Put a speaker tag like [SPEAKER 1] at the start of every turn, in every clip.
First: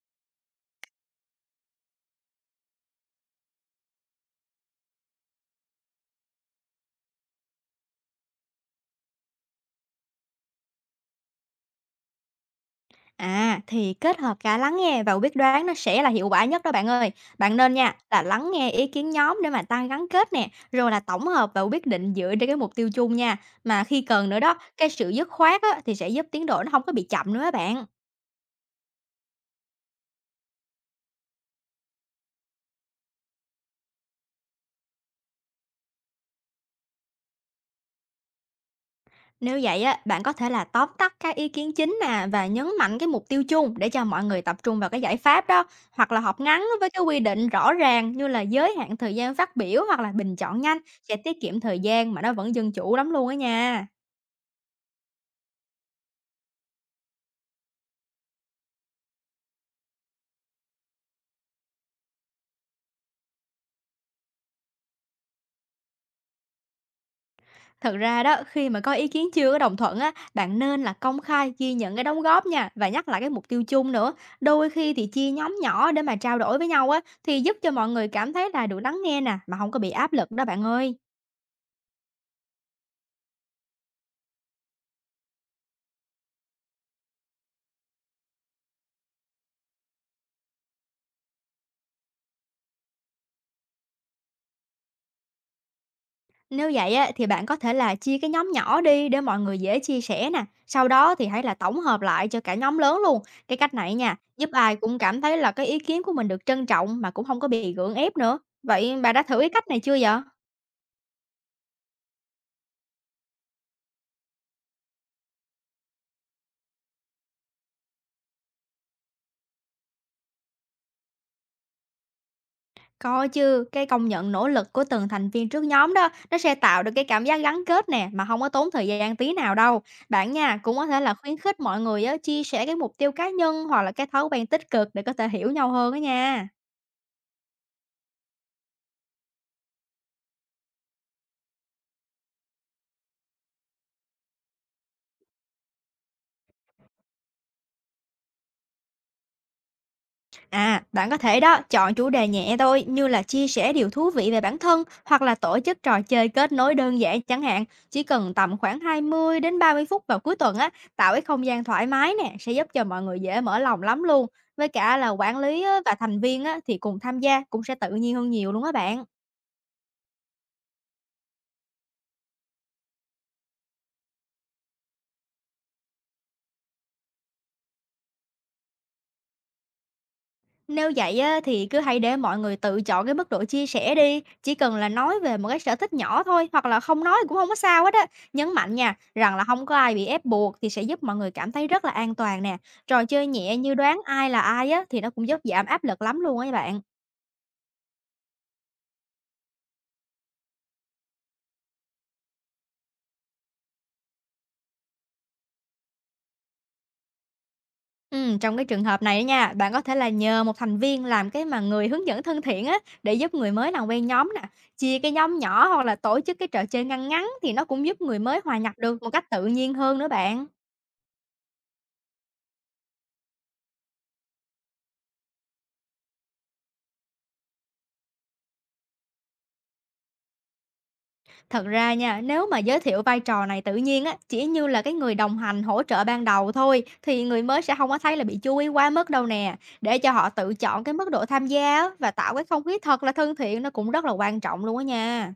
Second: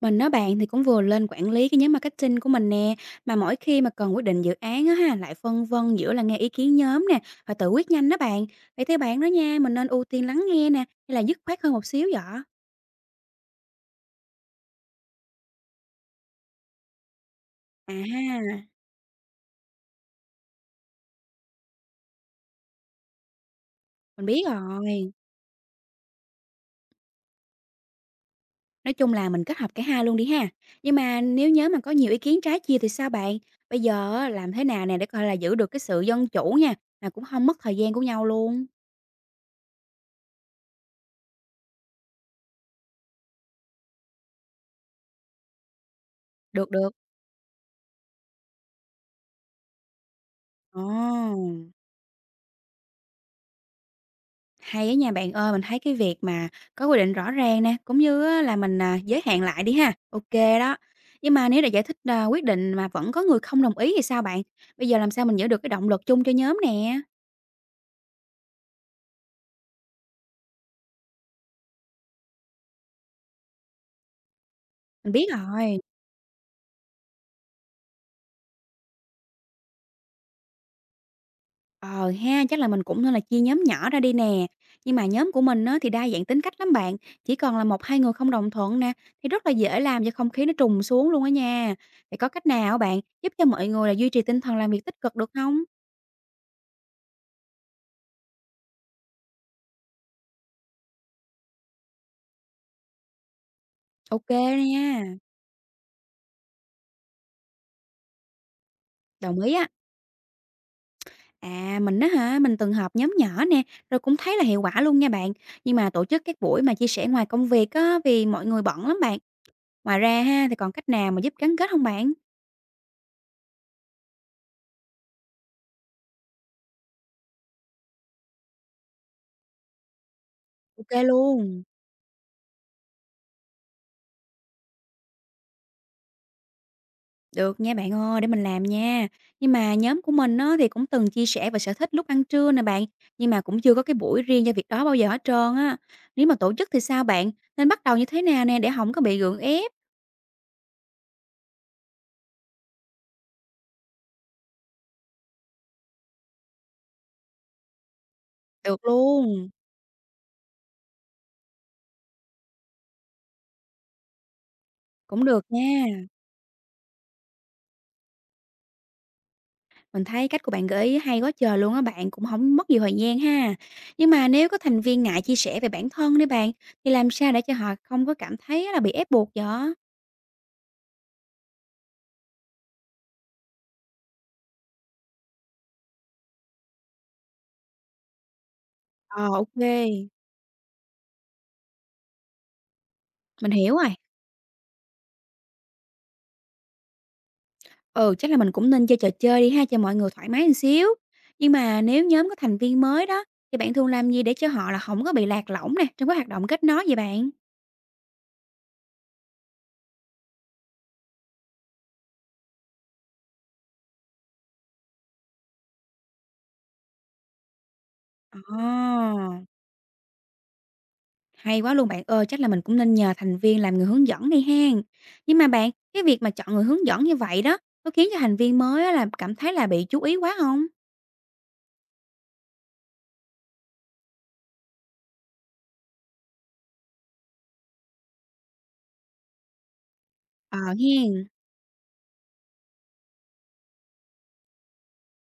[SPEAKER 1] Mình nói bạn thì cũng vừa lên quản lý cái nhóm marketing của mình nè, mà mỗi khi mà cần quyết định dự án á ha, lại phân vân giữa là nghe ý kiến nhóm nè, và tự quyết nhanh đó bạn. Vậy theo bạn đó nha, mình nên ưu tiên lắng nghe nè, hay là dứt khoát hơn một xíu vậy?
[SPEAKER 2] À, thì kết hợp cả lắng nghe và quyết đoán nó sẽ là hiệu quả nhất đó bạn ơi. Bạn nên
[SPEAKER 1] À
[SPEAKER 2] nha, là lắng
[SPEAKER 1] ha,
[SPEAKER 2] nghe ý kiến nhóm để mà tăng gắn kết nè, rồi là tổng hợp và quyết định dựa trên cái mục tiêu chung nha. Mà khi
[SPEAKER 1] mình
[SPEAKER 2] cần nữa
[SPEAKER 1] biết
[SPEAKER 2] đó, cái sự
[SPEAKER 1] rồi.
[SPEAKER 2] dứt khoát á, thì sẽ giúp tiến độ nó không có bị chậm nữa á bạn.
[SPEAKER 1] Nói chung là mình kết hợp cả hai luôn đi ha. Nhưng mà nếu nhóm mà có nhiều ý kiến trái chia thì sao bạn? Bây giờ á, làm thế nào nè để coi là giữ được cái sự dân chủ nha, mà cũng không mất thời gian của nhau luôn.
[SPEAKER 2] Nếu vậy á, bạn có thể là tóm tắt các ý kiến chính nè và nhấn mạnh cái mục tiêu chung để cho mọi người tập trung vào cái giải pháp đó. Hoặc là họp ngắn
[SPEAKER 1] Được
[SPEAKER 2] với
[SPEAKER 1] được.
[SPEAKER 2] cái quy định rõ ràng như là giới hạn thời gian phát biểu hoặc là bình chọn nhanh
[SPEAKER 1] Ồ.
[SPEAKER 2] sẽ tiết kiệm thời gian mà nó vẫn dân chủ lắm luôn á nha.
[SPEAKER 1] Hay á nha bạn ơi, mình thấy cái việc mà có quy định rõ ràng nè, cũng như á là mình, giới hạn lại đi ha, ok đó. Nhưng mà nếu đã giải thích, quyết định mà vẫn có người không đồng ý thì sao bạn? Bây giờ làm sao mình giữ được cái động lực chung cho nhóm nè?
[SPEAKER 2] Thật ra đó, khi mà có ý kiến chưa có đồng thuận á, bạn nên là công khai ghi nhận cái đóng góp nha và nhắc lại cái mục tiêu chung nữa. Đôi khi thì
[SPEAKER 1] Mình biết
[SPEAKER 2] chia nhóm
[SPEAKER 1] rồi,
[SPEAKER 2] nhỏ để mà trao đổi với nhau á thì giúp cho mọi người cảm thấy là được lắng nghe nè mà không có bị áp lực đó bạn ơi.
[SPEAKER 1] ờ ha, chắc là mình cũng nên là chia nhóm nhỏ ra đi nè. Nhưng mà nhóm của mình á thì đa dạng tính cách lắm bạn, chỉ còn là một 2 người không đồng thuận nè, thì rất là dễ làm cho không khí nó trùng xuống luôn á nha. Vậy có cách nào á bạn, giúp cho mọi người là duy trì tinh thần làm việc tích cực được không?
[SPEAKER 2] Nếu vậy á thì bạn có thể là chia cái nhóm nhỏ đi để mọi người dễ chia sẻ nè. Sau đó thì hãy là tổng hợp lại cho cả nhóm lớn luôn. Cái cách này nha,
[SPEAKER 1] Ok
[SPEAKER 2] giúp ai cũng
[SPEAKER 1] nha,
[SPEAKER 2] cảm thấy là cái ý kiến của mình được trân trọng mà cũng không có bị gượng ép nữa. Vậy bà đã thử
[SPEAKER 1] đồng
[SPEAKER 2] cái
[SPEAKER 1] ý á.
[SPEAKER 2] cách này chưa vậy?
[SPEAKER 1] À, mình đó hả, mình từng họp nhóm nhỏ nè, rồi cũng thấy là hiệu quả luôn nha bạn. Nhưng mà tổ chức các buổi mà chia sẻ ngoài công việc á, vì mọi người bận lắm bạn. Ngoài ra ha, thì còn cách nào mà giúp gắn kết không bạn?
[SPEAKER 2] Có chứ, cái công nhận nỗ lực của từng thành viên trước nhóm đó, nó sẽ tạo được cái cảm giác gắn kết nè, mà không có tốn thời gian tí nào đâu. Bạn nha, cũng có
[SPEAKER 1] Ok
[SPEAKER 2] thể là khuyến khích
[SPEAKER 1] luôn.
[SPEAKER 2] mọi người á, chia sẻ cái mục tiêu cá nhân hoặc là cái thói quen tích cực để có thể hiểu nhau hơn á nha.
[SPEAKER 1] Được nha bạn ơi, để mình làm nha. Nhưng mà nhóm của mình á, thì cũng từng chia sẻ về sở thích lúc ăn trưa nè bạn. Nhưng mà cũng chưa có cái buổi riêng cho việc đó bao giờ hết trơn á. Nếu mà tổ chức thì sao bạn? Nên bắt đầu như thế nào nè để không có bị gượng ép?
[SPEAKER 2] À, bạn có thể đó, chọn chủ đề nhẹ thôi như là chia sẻ điều thú vị về bản thân hoặc là tổ chức trò chơi kết nối đơn giản chẳng hạn, chỉ cần tầm khoảng
[SPEAKER 1] Được
[SPEAKER 2] 20
[SPEAKER 1] luôn.
[SPEAKER 2] đến 30 phút vào cuối tuần á, tạo cái không gian thoải mái nè sẽ giúp cho mọi người dễ mở lòng lắm luôn. Với cả là
[SPEAKER 1] Cũng
[SPEAKER 2] quản
[SPEAKER 1] được
[SPEAKER 2] lý á, và
[SPEAKER 1] nha.
[SPEAKER 2] thành viên á, thì cùng tham gia cũng sẽ tự nhiên hơn nhiều luôn á bạn.
[SPEAKER 1] Mình thấy cách của bạn gợi ý hay quá trời luôn á bạn, cũng không mất nhiều thời gian ha. Nhưng mà nếu có thành viên ngại chia sẻ về bản thân đấy bạn, thì làm sao để cho họ không có cảm thấy là bị ép buộc vậy?
[SPEAKER 2] Nếu vậy á, thì cứ hãy để mọi người tự chọn cái mức độ chia sẻ đi, chỉ cần là nói về một cái sở thích nhỏ thôi hoặc là không nói cũng không có sao hết á. Nhấn mạnh nha,
[SPEAKER 1] Ờ,
[SPEAKER 2] rằng là
[SPEAKER 1] ok.
[SPEAKER 2] không có ai bị ép buộc thì sẽ giúp mọi người cảm thấy rất là an toàn nè. Trò chơi
[SPEAKER 1] Mình
[SPEAKER 2] nhẹ như
[SPEAKER 1] hiểu rồi.
[SPEAKER 2] đoán ai là ai á thì nó cũng giúp giảm áp lực lắm luôn á các bạn.
[SPEAKER 1] Ừ, chắc là mình cũng nên chơi trò chơi đi ha, cho mọi người thoải mái một xíu. Nhưng mà nếu nhóm có thành viên mới đó, thì bạn thường làm gì để cho họ là không có bị lạc lõng nè, trong cái hoạt động kết nối vậy bạn?
[SPEAKER 2] Trong cái trường hợp này á nha, bạn có thể là nhờ một thành viên làm cái mà người hướng dẫn thân thiện á để giúp người mới làm quen nhóm nè, chia cái nhóm nhỏ hoặc là tổ chức cái trò chơi ngăn ngắn thì nó cũng giúp người mới hòa nhập được một cách
[SPEAKER 1] À!
[SPEAKER 2] tự nhiên hơn nữa bạn.
[SPEAKER 1] Hay quá luôn bạn ơi, chắc là mình cũng nên nhờ thành viên làm người hướng dẫn đi hen. Nhưng mà bạn, cái việc mà chọn người hướng dẫn như vậy đó, có khiến cho thành viên mới á là cảm thấy là bị chú ý quá không?
[SPEAKER 2] Thật ra nha, nếu mà giới thiệu vai trò này tự nhiên á, chỉ như là cái người đồng hành hỗ trợ ban đầu thôi, thì người mới sẽ không có thấy là bị chú ý quá mức đâu nè. Để cho họ tự
[SPEAKER 1] Ờ
[SPEAKER 2] chọn cái mức
[SPEAKER 1] hen,
[SPEAKER 2] độ tham gia á, và tạo cái không khí thật là thân thiện nó cũng rất là quan trọng luôn á nha.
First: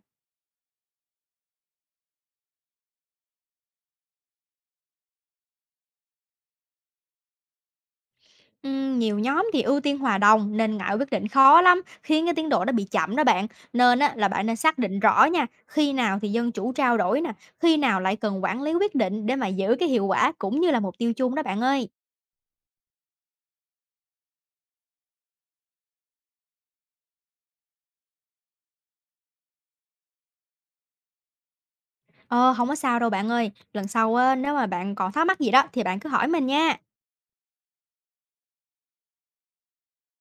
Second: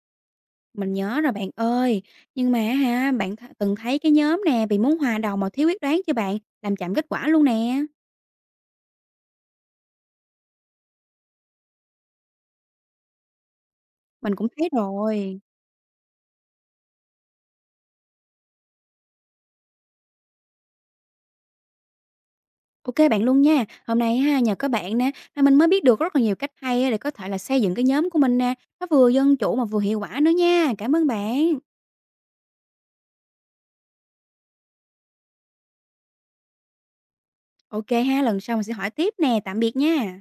[SPEAKER 1] mình nhớ rồi bạn ơi. Nhưng mà ha, bạn từng thấy cái nhóm nè bị muốn hòa đồng mà thiếu quyết đoán chưa bạn, làm chậm kết quả luôn nè.
[SPEAKER 2] Nhiều nhóm thì ưu tiên hòa đồng nên ngại quyết định khó lắm, khiến cái tiến độ nó bị chậm đó bạn. Nên á, là
[SPEAKER 1] Mình
[SPEAKER 2] bạn
[SPEAKER 1] cũng
[SPEAKER 2] nên
[SPEAKER 1] thấy
[SPEAKER 2] xác định rõ
[SPEAKER 1] rồi.
[SPEAKER 2] nha, khi nào thì dân chủ trao đổi nè, khi nào lại cần quản lý quyết định để mà giữ cái hiệu quả cũng như là mục tiêu chung đó bạn ơi.
[SPEAKER 1] Ok bạn luôn nha. Hôm nay ha nhờ các bạn nè, mà mình mới biết được rất là nhiều cách hay á để có thể là xây dựng cái nhóm của mình nè, nó vừa dân chủ mà vừa hiệu quả nữa nha. Cảm ơn bạn.
[SPEAKER 2] Ờ, hông có sao đâu bạn ơi. Lần sau á, nếu mà bạn còn thắc mắc gì đó thì bạn cứ hỏi mình nha.
[SPEAKER 1] OK ha, lần sau mình sẽ hỏi tiếp nè. Tạm biệt nha.